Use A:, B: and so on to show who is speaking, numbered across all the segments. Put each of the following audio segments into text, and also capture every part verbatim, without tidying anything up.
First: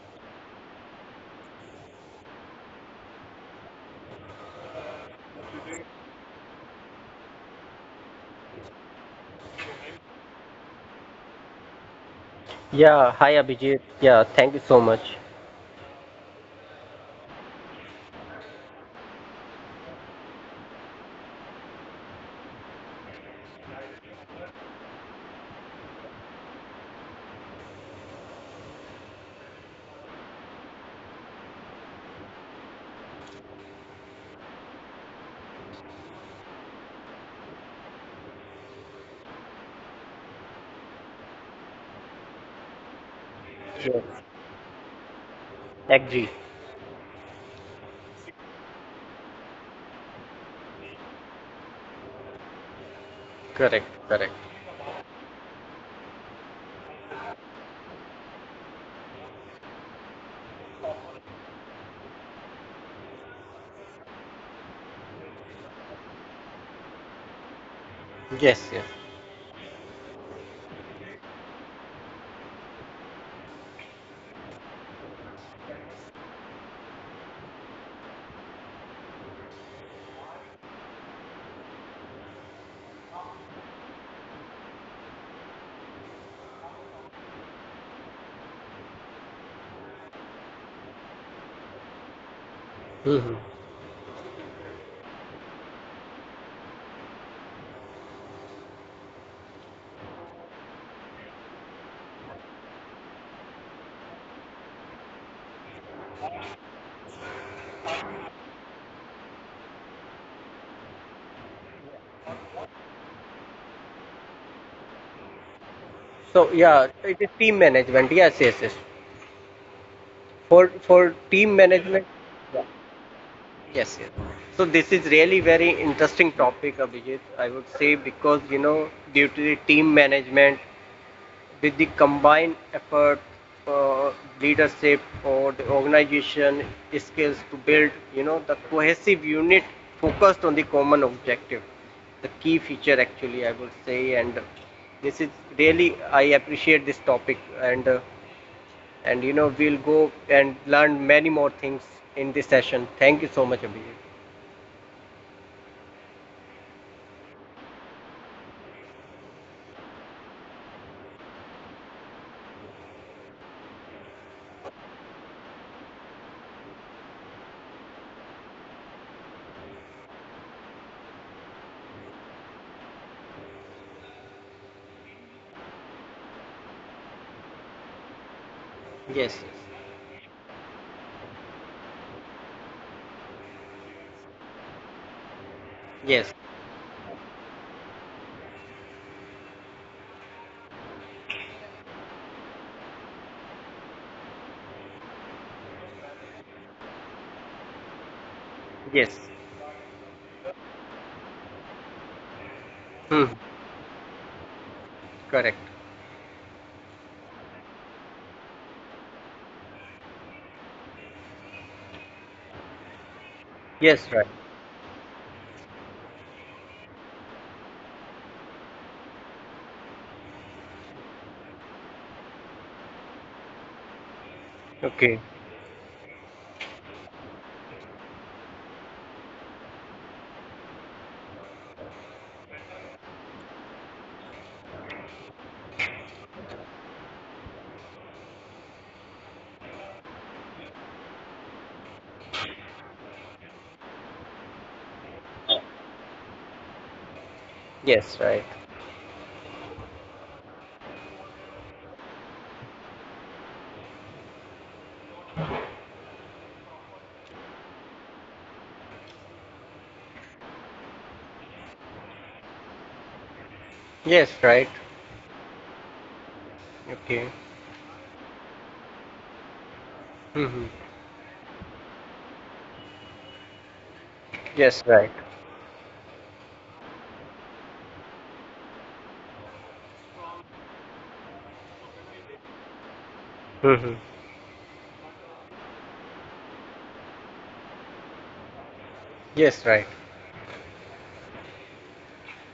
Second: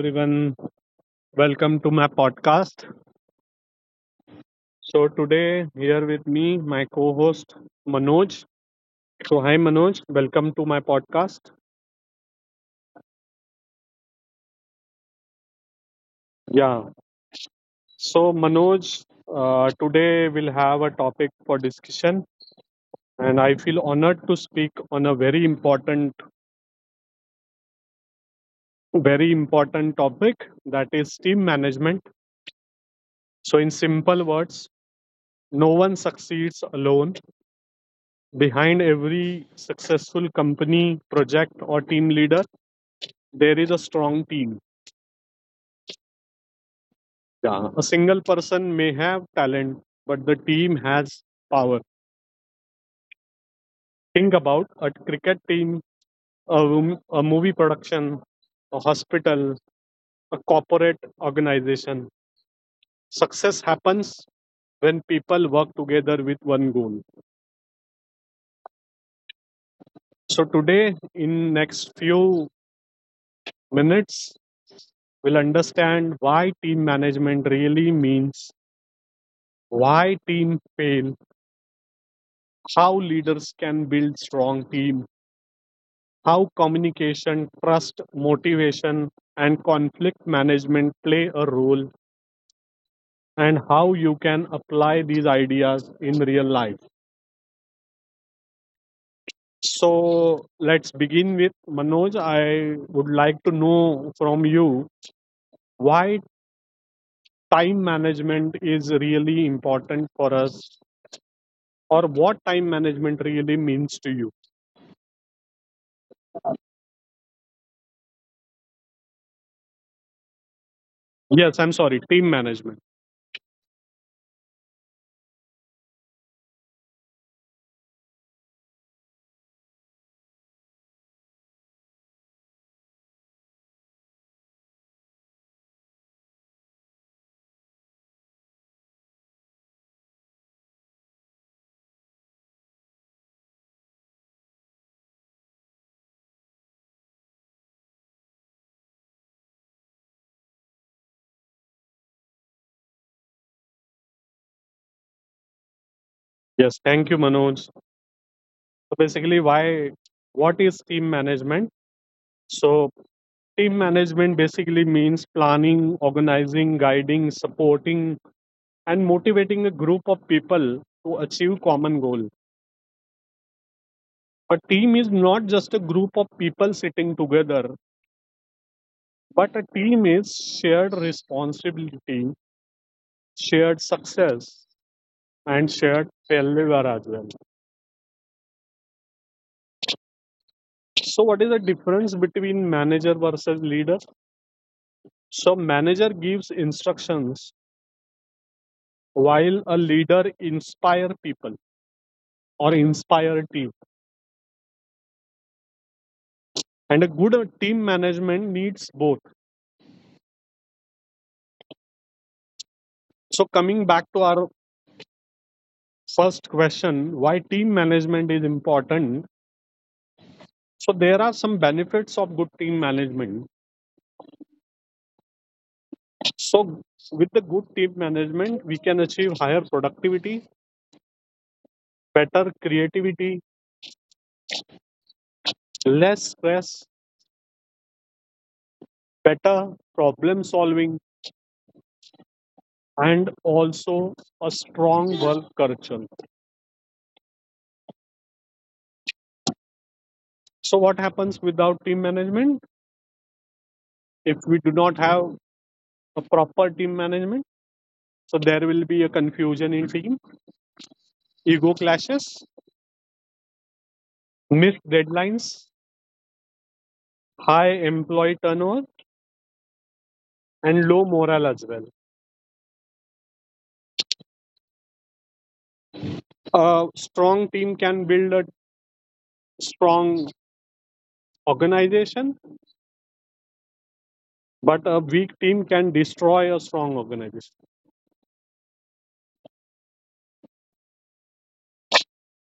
A: everyone. Welcome to my podcast. So, today, here with me, my co host Manoj. So, hi, Manoj. Welcome to my podcast.
B: Yeah, hi Abhijit. Yeah, thank you so much.
A: Yeah. So, Manoj, uh, today we'll have a topic for discussion, and I feel honored to speak on a very important, very important topic that is team management. So, in simple words, no one succeeds alone. Behind every successful company, project, or team leader, there is a
B: Yes,
A: strong team.
B: agree.
A: Yeah. A single person may have talent, but the team has power.
B: Correct, correct.
A: Think about a cricket team, a, room, a movie production, a hospital, a corporate organization. Success happens when people work together with one goal.
B: Yes, yes.
A: So today, in next few minutes, we'll understand why team management really means, why team fail, how leaders can build strong team, how communication, trust, motivation, and conflict management play a role,
B: Hmm.
A: and how you can apply these ideas in real life. So, let's begin with Manoj. I would like to know from you why time management is really important for us, or what time management really means to you.
B: So yeah, it is team management. Yeah, yes, yes, yes. For for team
A: Yes, I'm
B: management.
A: sorry, team
B: Yeah.
A: management.
B: Yes, yes. So this is really very interesting topic, Abhijit. I would say, because you know due to the team management, with the combined effort, uh, leadership or the organization skills to build, you know, the cohesive unit focused on the common objective. The key feature, actually, I would say, and this is really I appreciate this topic, and uh, and you know we'll go and learn many more things in this session. Thank you so much, Abhijit.
A: Yes, thank you, Manoj. So, basically, why what is team management? So, team management basically means planning, organizing, guiding, supporting, and motivating a group of people to achieve common goal. A team is not just a group of people sitting together,
B: Yes,
A: but a team is shared responsibility, shared success, and shared
B: yes,
A: failure as well. So, what is the difference between manager versus leader? So, manager gives instructions
B: yes.
A: while a leader inspire people
B: Hmm.
A: or inspire team,
B: Correct.
A: and a good uh, team management needs both. So
B: Yes, right.
A: coming back to our first question, why team management is important? So there are some benefits of good team management.
B: Okay.
A: So with the good team management, we can achieve higher productivity, better creativity, less stress, better problem solving, and also a strong work culture.
B: Yes, right.
A: So what happens without team management? If we do not have a proper team management, so there will be a confusion in team, ego clashes,
B: Yes, right.
A: missed deadlines,
B: Okay.
A: high employee turnover,
B: Mm-hmm.
A: and low morale as well.
B: Yes, right.
A: A strong team can build a strong organization,
B: Mm-hmm.
A: but a weak team can destroy a strong organization.
B: Yes, right.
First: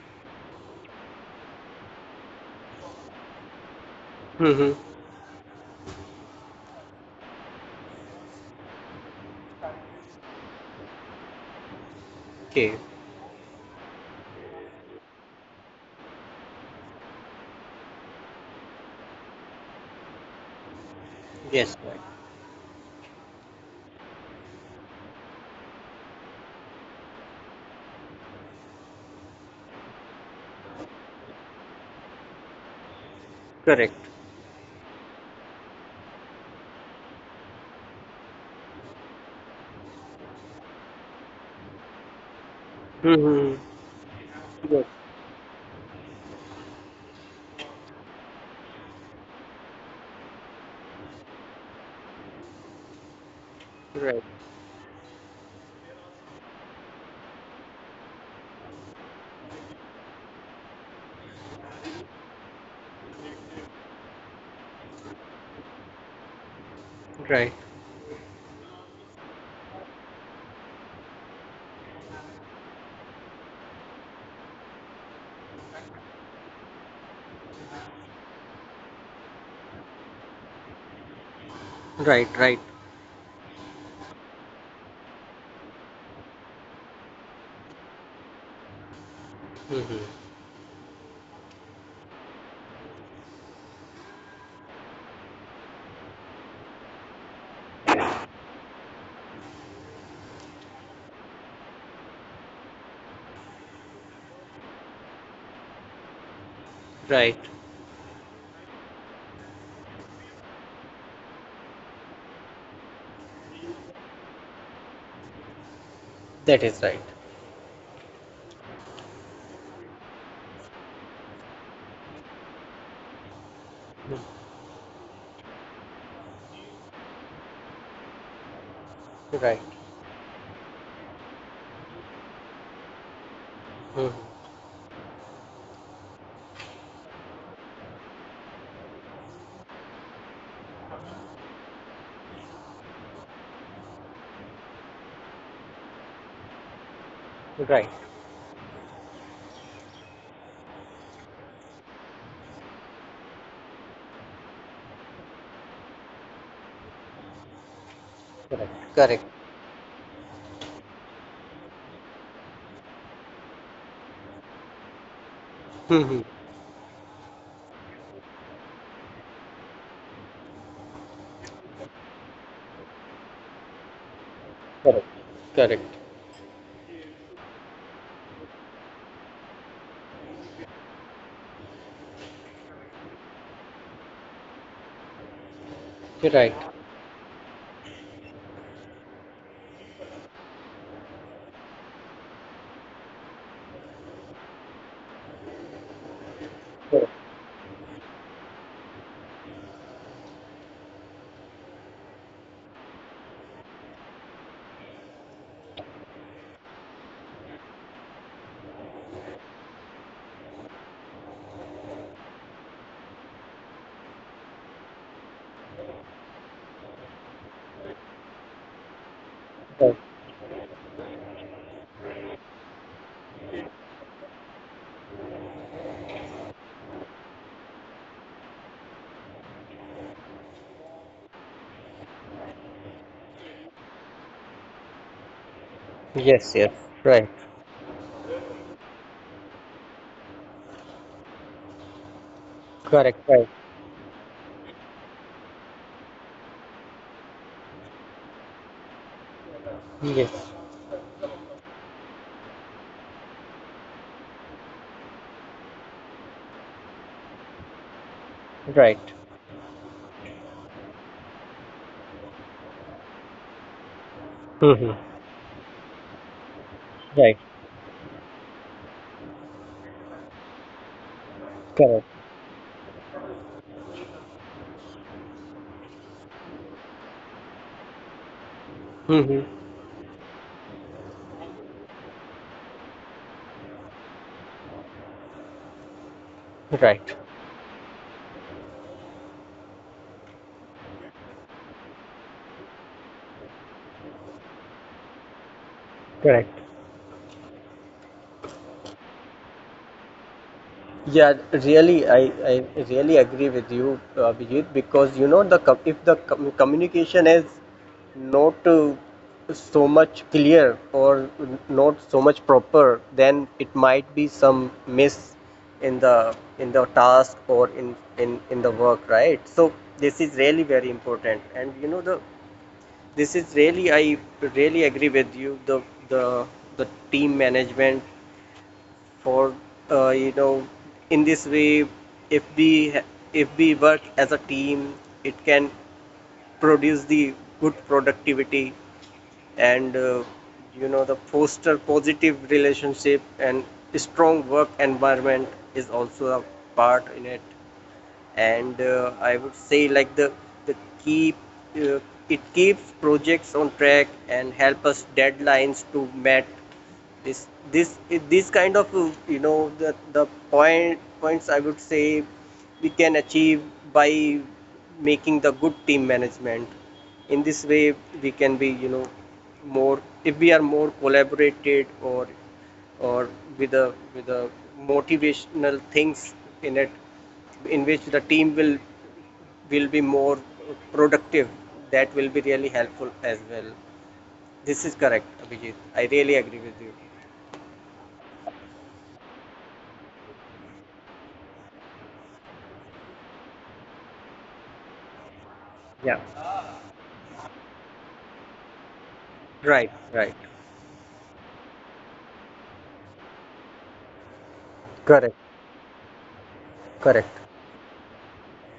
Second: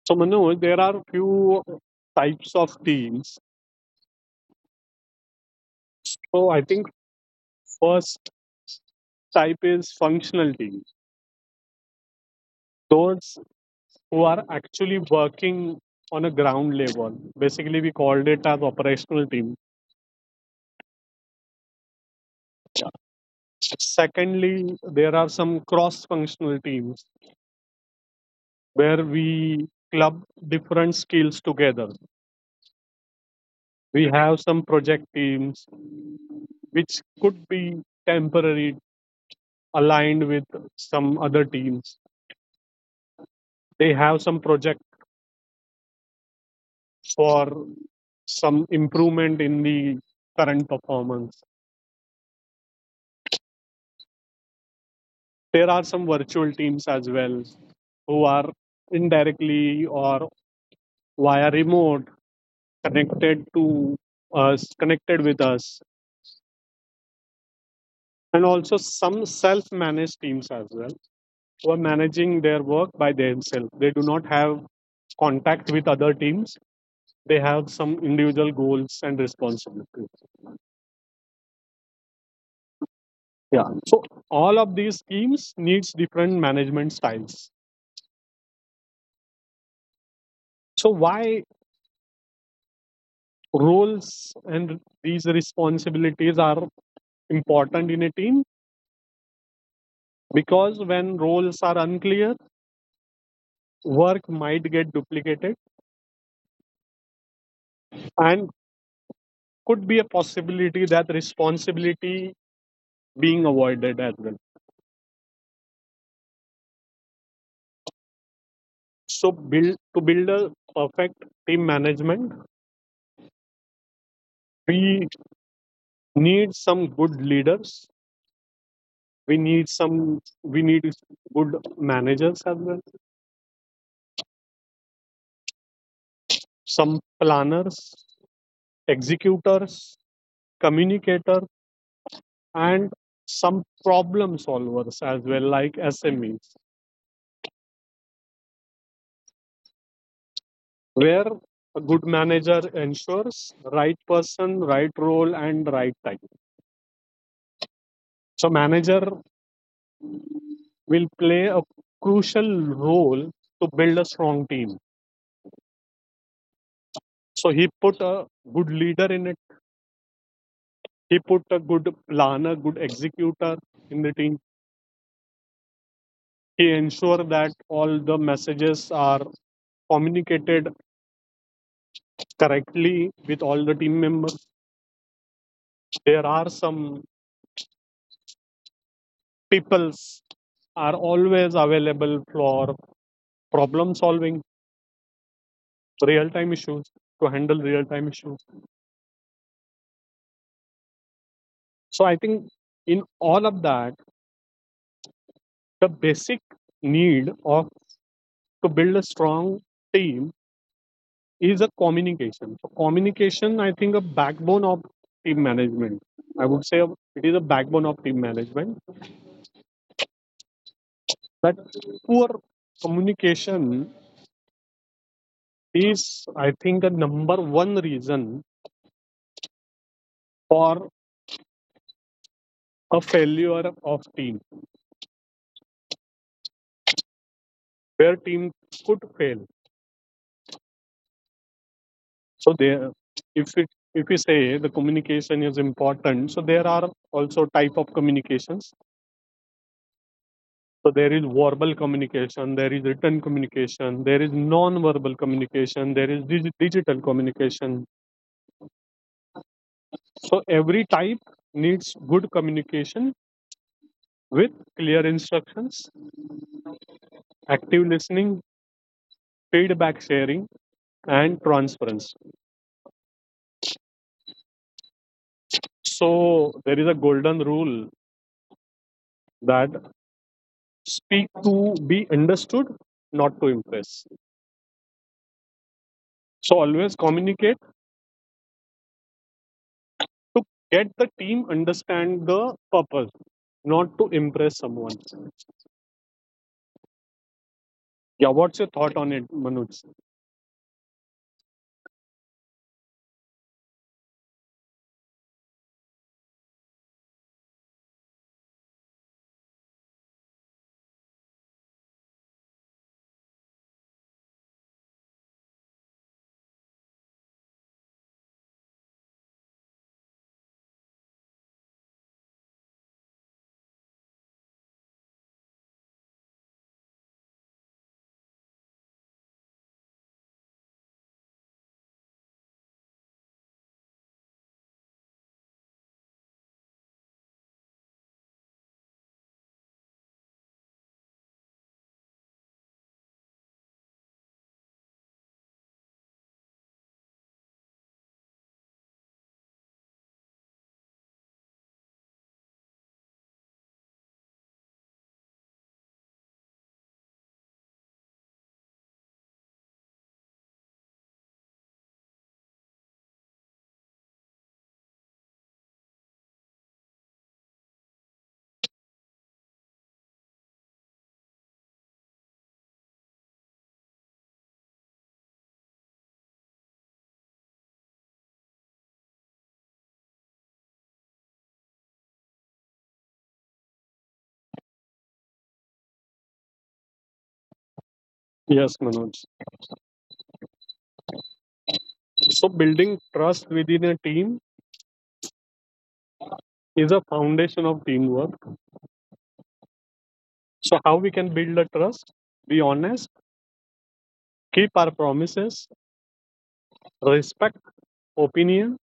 A: So Manoj, there are few types of teams.
B: Mm-hmm.
A: So I think first type is functional teams.
B: Okay.
A: Those who are actually working on a ground level. Basically, we called it as operational team.
B: Yes, right.
A: Secondly, there are some cross functional teams where we club different skills together.
B: Correct.
A: We have some project teams which could be temporary, aligned with some other teams.
B: Mm-hmm.
A: They have some project
B: Yes,
A: for some improvement in the current performance.
B: right.
A: There are some virtual teams as well, who are indirectly or via remote connected to us, connected with us,
B: Right.
A: and also some self-managed teams as well, who are managing their work by themselves. They do not have contact with other teams. They have some individual goals and responsibilities.
B: Right. Right.
A: Yeah, so all of these teams needs different management styles.
B: Mm-hmm.
A: So why roles and these responsibilities are important in a team? Because when roles are unclear, work might get duplicated,
B: Right.
A: and could be a possibility that responsibility being avoided as well.
B: That is right.
A: So build to build a perfect team management,
B: Mhm.
A: we need some good leaders. We need
B: Right.
A: some we need good managers as well,
B: Mm-hmm.
A: some planners, executors, communicators, and some problem solvers as well, like S M Es,
B: Right.
A: where a good manager ensures right person, right role, and right time. So
B: Correct.
A: manager
B: Correct.
A: will play a crucial role to build a strong team.
B: Mm-hmm.
A: So he put a good leader in it. He put a good planner, good executor in the team.
B: Correct. Correct.
A: He ensure that all the messages are communicated correctly with all the team members. There are
B: Right.
A: some peoples are always available for problem solving, real time issues, to
B: Correct.
A: handle real time issues. So I think in all of that, the basic need of to build a strong team is a communication. So communication, I think, a backbone of team management. I would say it is a backbone of team management.
B: Right.
A: But poor communication is, I think, the number one reason for a failure of team,
B: Yes. Yes. Right.
A: where team could fail. So there,
B: Correct.
A: if it
B: Right.
A: if we say the communication is important, so there are also type of communications.
B: Yes.
A: So there is verbal communication, there is written communication, there is non-verbal communication, there is dig- digital communication.
B: Right.
A: So every type needs good communication with clear
B: Mm-hmm.
A: instructions,
B: Right.
A: active listening, feedback sharing, and transparency.
B: Correct.
A: So there is a golden rule
B: Mm-hmm.
A: that speak to be understood, not to impress. So always
B: Right.
A: communicate to get the team understand the purpose, not to impress someone.
B: Correct.
A: Yeah, what's your thought on it, Manoj?
B: Yeah, really, I, I really agree with you, uh, Abhijit, because you know the com- if the com- communication is not uh, so much clear or not so much proper, then it might be some miss in the in the task or in in in the work, right? So this is really very important, and you know the this is really I really agree with you, the the the team management for uh, you know in this way, if we if we work as a team, it can produce the good productivity and uh, you know the foster positive relationship and strong work environment is also a part in it. And uh, I would say, like the the keep uh, it keeps projects on track and help us deadlines to met. This this this kind of uh, you know the the point points I would say we can achieve by making the good team management. In this way we can be you know more, if we are more collaborated or or with a with a motivational things in it, in which the team will will be more productive. That will be really helpful as well. This is correct, Abhijit. I really agree with you.
A: Yes, Manoj. So building trust within a team
B: Yeah,
A: is a foundation of teamwork.
B: right, right.
A: So how we can build a trust? Be honest, keep our
B: Correct.
A: promises,
B: Correct.
A: respect opinions,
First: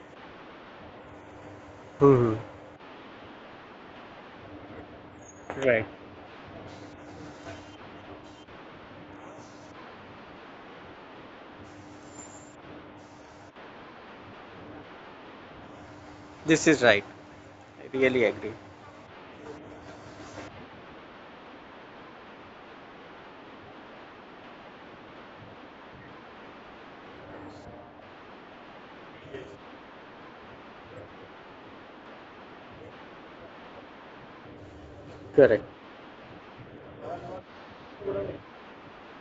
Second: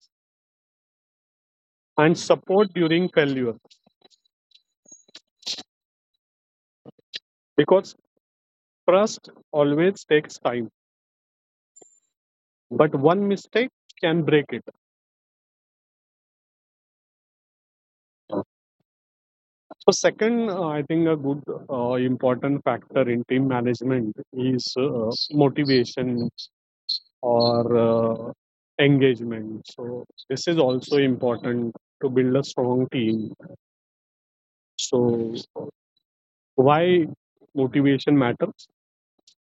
A: and
B: Hmm.
A: support during failure.
B: Right.
A: Because trust always takes time, but one mistake can break it.
B: This is right. I really
A: So
B: agree.
A: second, uh, I think a good uh, important factor in team management is uh, motivation or uh, engagement. So this is also important to build a strong team. So
B: Correct.
A: why motivation matters?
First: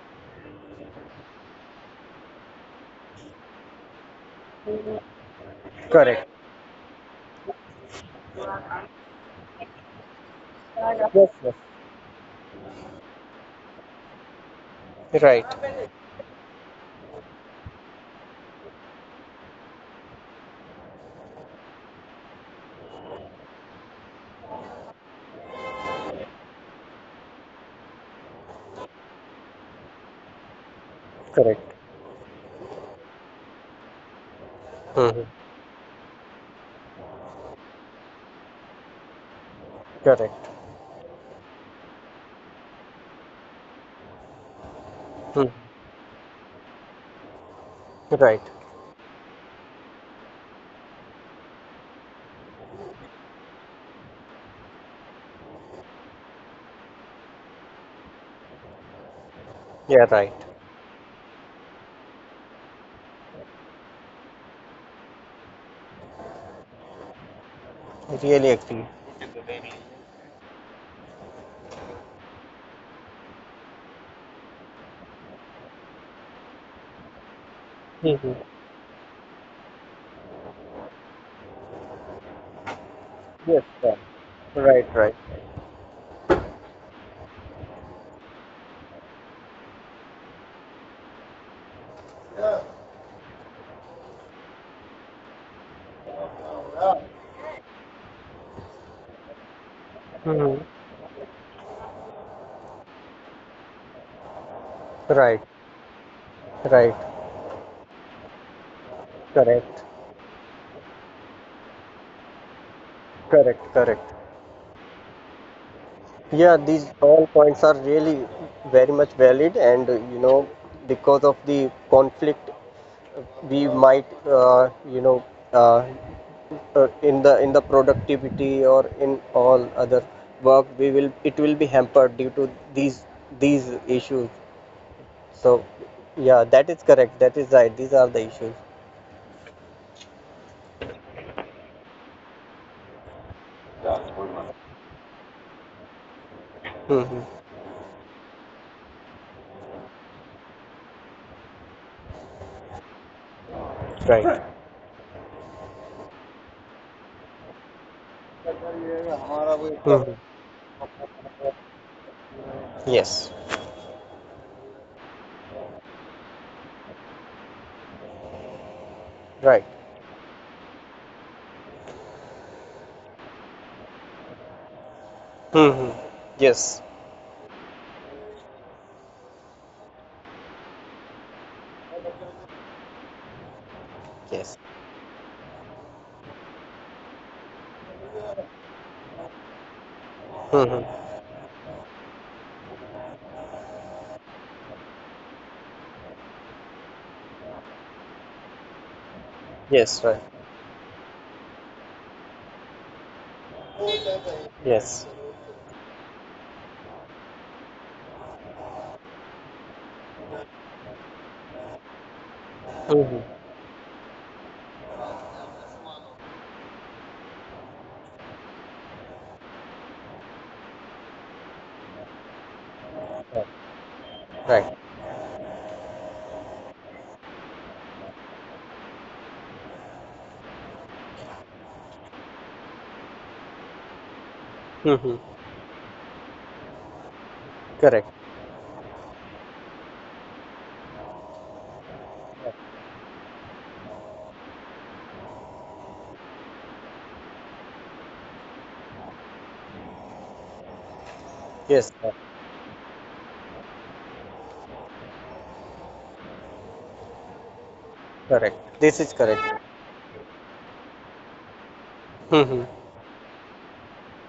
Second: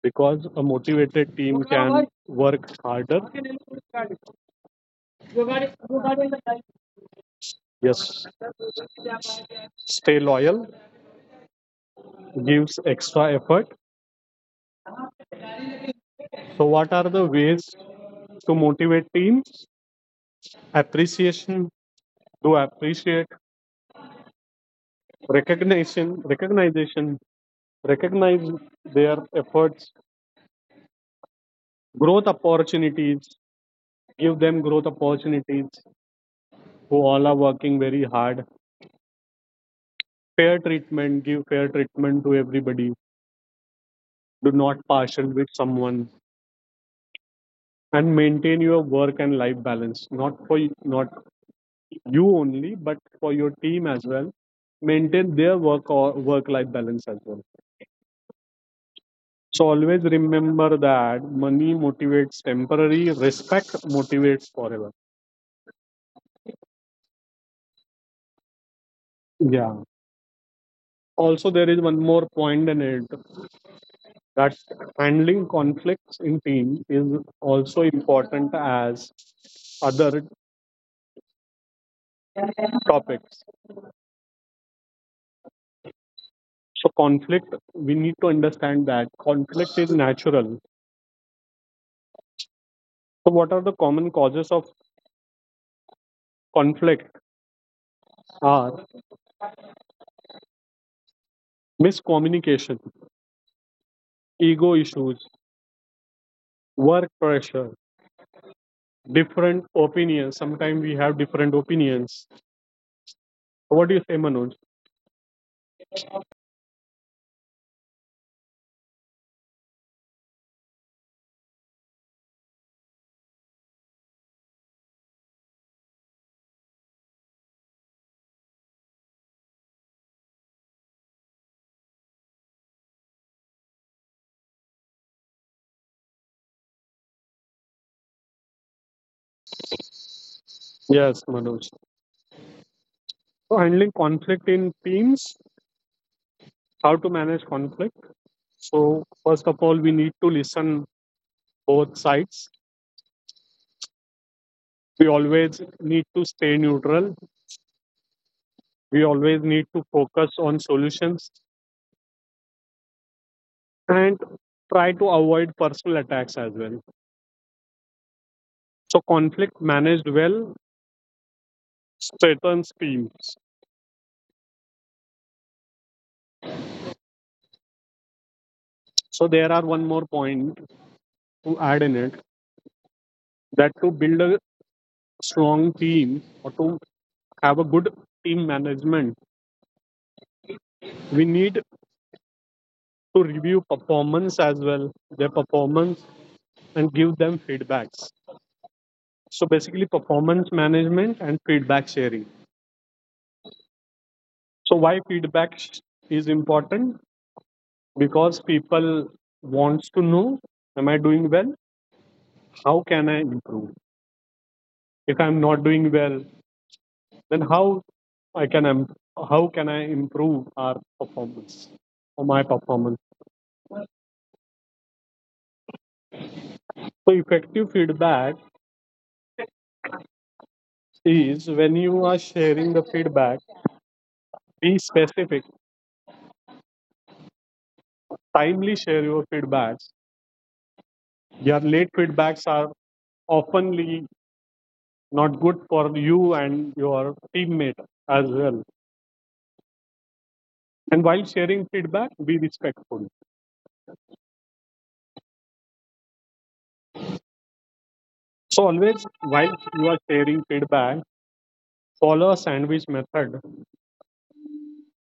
A: Because a motivated team can work harder.
B: Correct.
A: Yes. Stay loyal,
B: Yes. Yes.
A: gives extra effort.
B: Right.
A: So what are the ways to motivate teams? Appreciation, do appreciate, recognition, recognition, recognize their efforts,
B: Correct.
A: growth opportunities, give them growth
B: Hmm, hmm.
A: opportunities who all are working very hard. Fair
B: Correct.
A: treatment, give fair treatment to everybody, do not partial with
B: Hmm, hmm.
A: someone, and maintain
B: Right.
A: your work and life balance, not for y- not you only but for your team as well. Maintain their work or work life balance as well. So always
B: Yeah. Right.
A: remember that money motivates temporary, respect motivates forever.
B: I really agree.
A: Yeah, also there is one more point in it, that handling conflicts in team is also
B: Hmm, hmm.
A: important as other topics.
B: Yes. Yeah. Right. Right.
A: So conflict, we need to understand that conflict is natural. So what are the common causes of conflict are
B: Hmm, hmm.
A: miscommunication, ego issues,
B: Right. Right.
A: work pressure,
B: Correct.
A: different opinions. Sometimes we have different opinions.
B: Correct.
A: So what
B: Correct.
A: do you say, Manoj?
B: Yeah, these all points are really very much valid, and uh, you know, because of the conflict, we might, uh, you know, uh, uh, in the in the productivity or in all other work, we will it will be hampered due to these these issues. So, yeah, that is correct. That is right. These are the issues.
A: Yes, Manoj. So handling conflict in teams, how to
B: Hmm.
A: manage conflict? So first of all, we need to listen both sides.
B: Right. Right.
A: We always need to stay neutral. We always need to
B: Hmm.
A: focus on solutions
B: Yes.
A: and try to avoid personal attacks as well. So
B: Right.
A: conflict managed well strengthens teams.
B: Hmm. Yes.
A: So there are one more point to add in it, that to build a
B: Yes.
A: strong team or to have a good team management,
B: Hmm.
A: we need to review performance as well, their performance, and give them feedbacks. So basically,
B: Yes. Right.
A: performance management and feedback sharing. So why
B: Yes.
A: feedback is important? Because people wants to know, am I doing well? How can I
B: Hmm.
A: improve? If I'm not doing well, then how I can how can I improve our performance or my performance?
B: Right.
A: So effective feedback is when you are sharing the feedback, be specific,
B: Mm-hmm. Correct.
A: timely share your feedbacks. Your late feedbacks are oftenly not good for you and your teammate as well. And while sharing feedback, be
B: Yes, sir.
A: respectful. So always
B: Correct.
A: while
B: This is
A: you are
B: correct.
A: sharing feedback, follow a sandwich
B: Mm-hmm.
A: method,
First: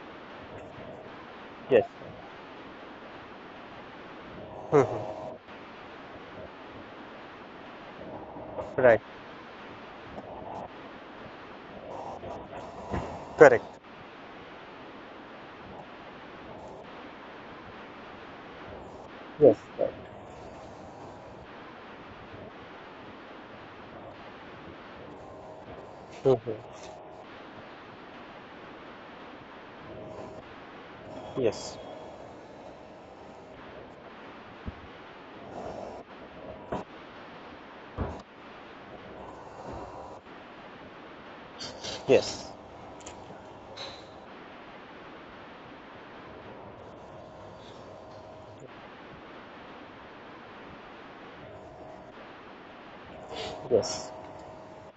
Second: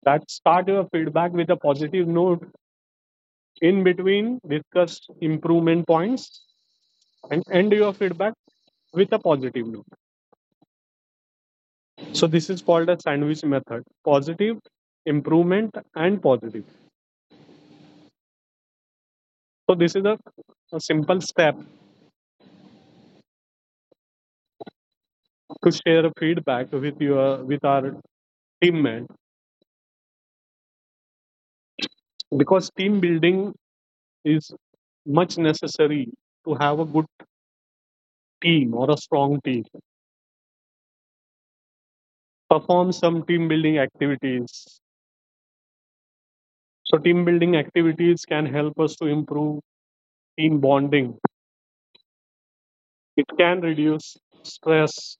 A: that start your feedback with a
B: Yes.
A: positive note, in between discuss
B: Mm-hmm.
A: improvement points, and end your feedback
B: Right.
A: with a positive note. So this is called a sandwich
B: Correct.
A: method. Positive, improvement and positive.
B: Yes.
A: So
B: Right.
A: this is a, a simple step to share feedback with
B: Mm-hmm.
A: your with our team, man,
B: Yes.
A: because team building is much necessary to have a good team or a strong team.
B: Yes.
A: Perform some team building activities. So team building activities can help us to improve team bonding, it can reduce
B: Yes.
A: stress.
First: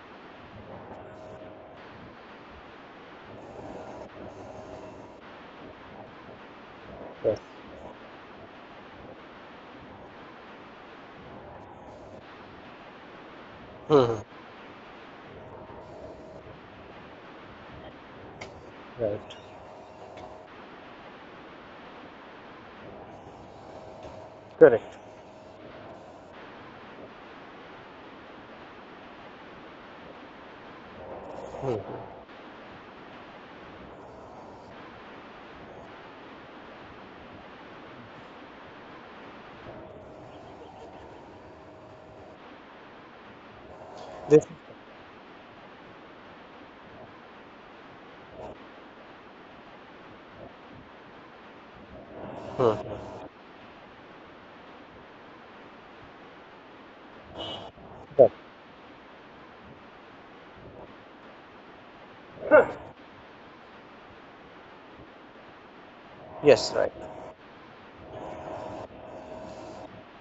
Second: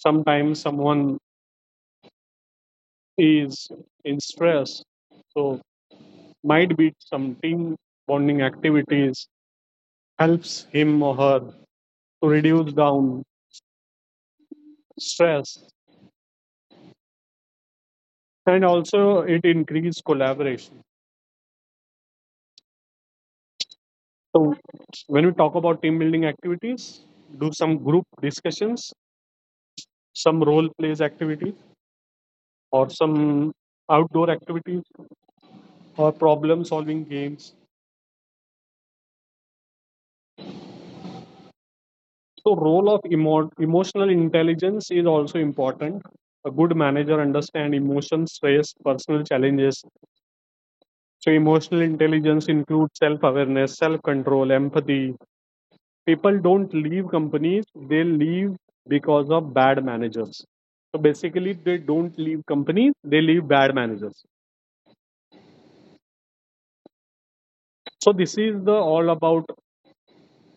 A: Sometimes someone is in stress, so might be some
B: Yes.
A: team bonding activities helps him or her to reduce down
B: Mm-hmm.
A: stress, and also it
B: Right.
A: increases collaboration. So
B: Correct.
A: when we talk about team building activities, do some group discussions, some role plays activities,
B: Hmm.
A: or some outdoor activities, or problem solving games. So role of emo- emotional
B: This.
A: intelligence is also important. A good manager understand emotions, stress, personal challenges. So emotional intelligence includes self
B: Mhm.
A: awareness, self control, empathy. People don't leave companies, they leave
B: Right.
A: because of bad managers. So basically they don't leave companies, they leave bad managers.
B: Yes. Right.
A: So this is the all about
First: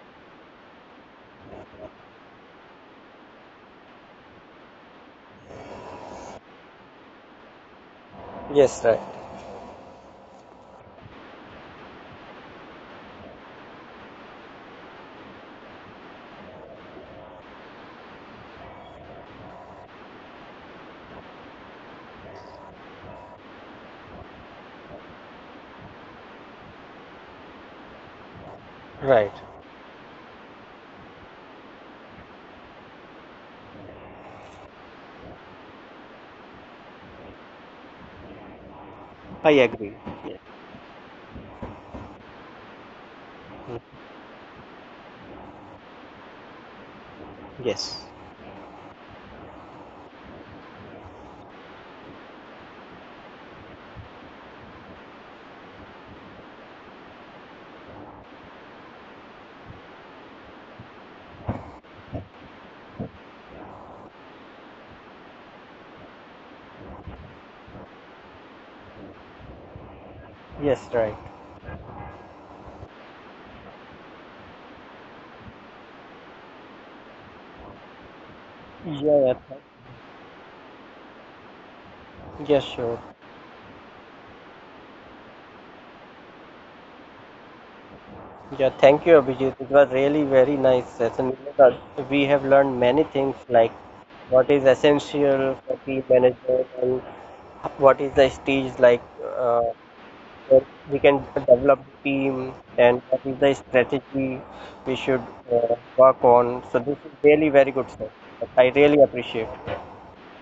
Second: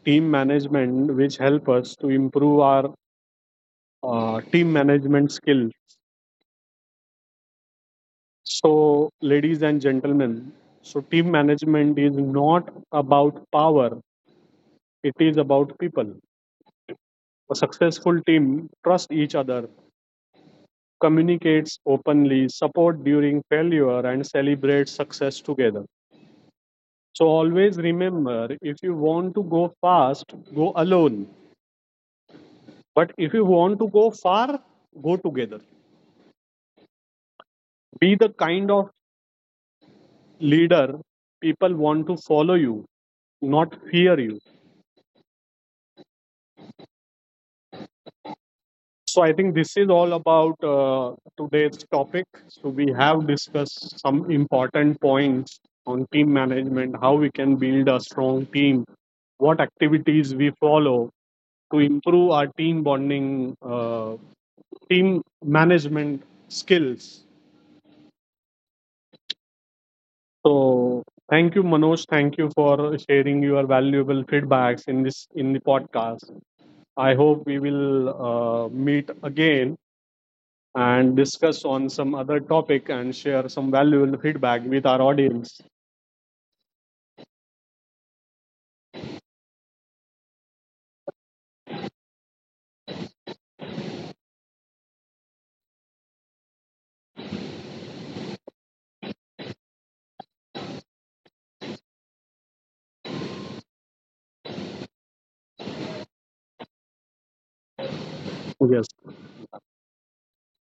A: team management, which help us to improve our uh, team management skill. So
B: Yes. Right.
A: ladies and gentlemen, so team management is not about power, it is about people. A successful team trusts each other, communicates openly, support during failure, and celebrates success together. So always remember, if you want
B: Right.
A: to go fast, go alone. But if you want to go far, go together. Be the kind of
B: I agree. Yes.
A: leader people want to follow you, not
B: Hmm.
A: fear you.
B: Yes.
A: So I think this is all about uh, today's topic. So we have discussed some important points on team management, how we can build a strong team, what activities we follow to improve our team bonding, uh, team management skills. So
B: Yes. Right.
A: thank you, Manoj. Thank you for sharing your valuable feedbacks in this in the podcast. I hope we will uh, meet
B: Yeah.
A: again
B: Yeah.
A: and discuss on some other topic
B: Yes.
A: and
B: Sure.
A: share some valuable feedback with our audience.
B: Yeah, thank you, Abhijit. It was really very nice session. We have learned many things, like what is essential for team management and what is the stage, like uh, where we can develop team and what is the strategy we should uh, work on. So this is really very good, sir.
A: Yes.
B: I really appreciate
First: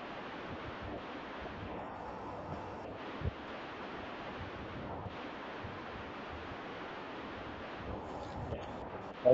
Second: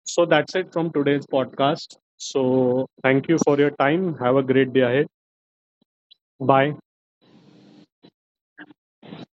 A: So that's it from today's podcast. So thank you for your time. Have a great day ahead. Bye.
B: it. Thank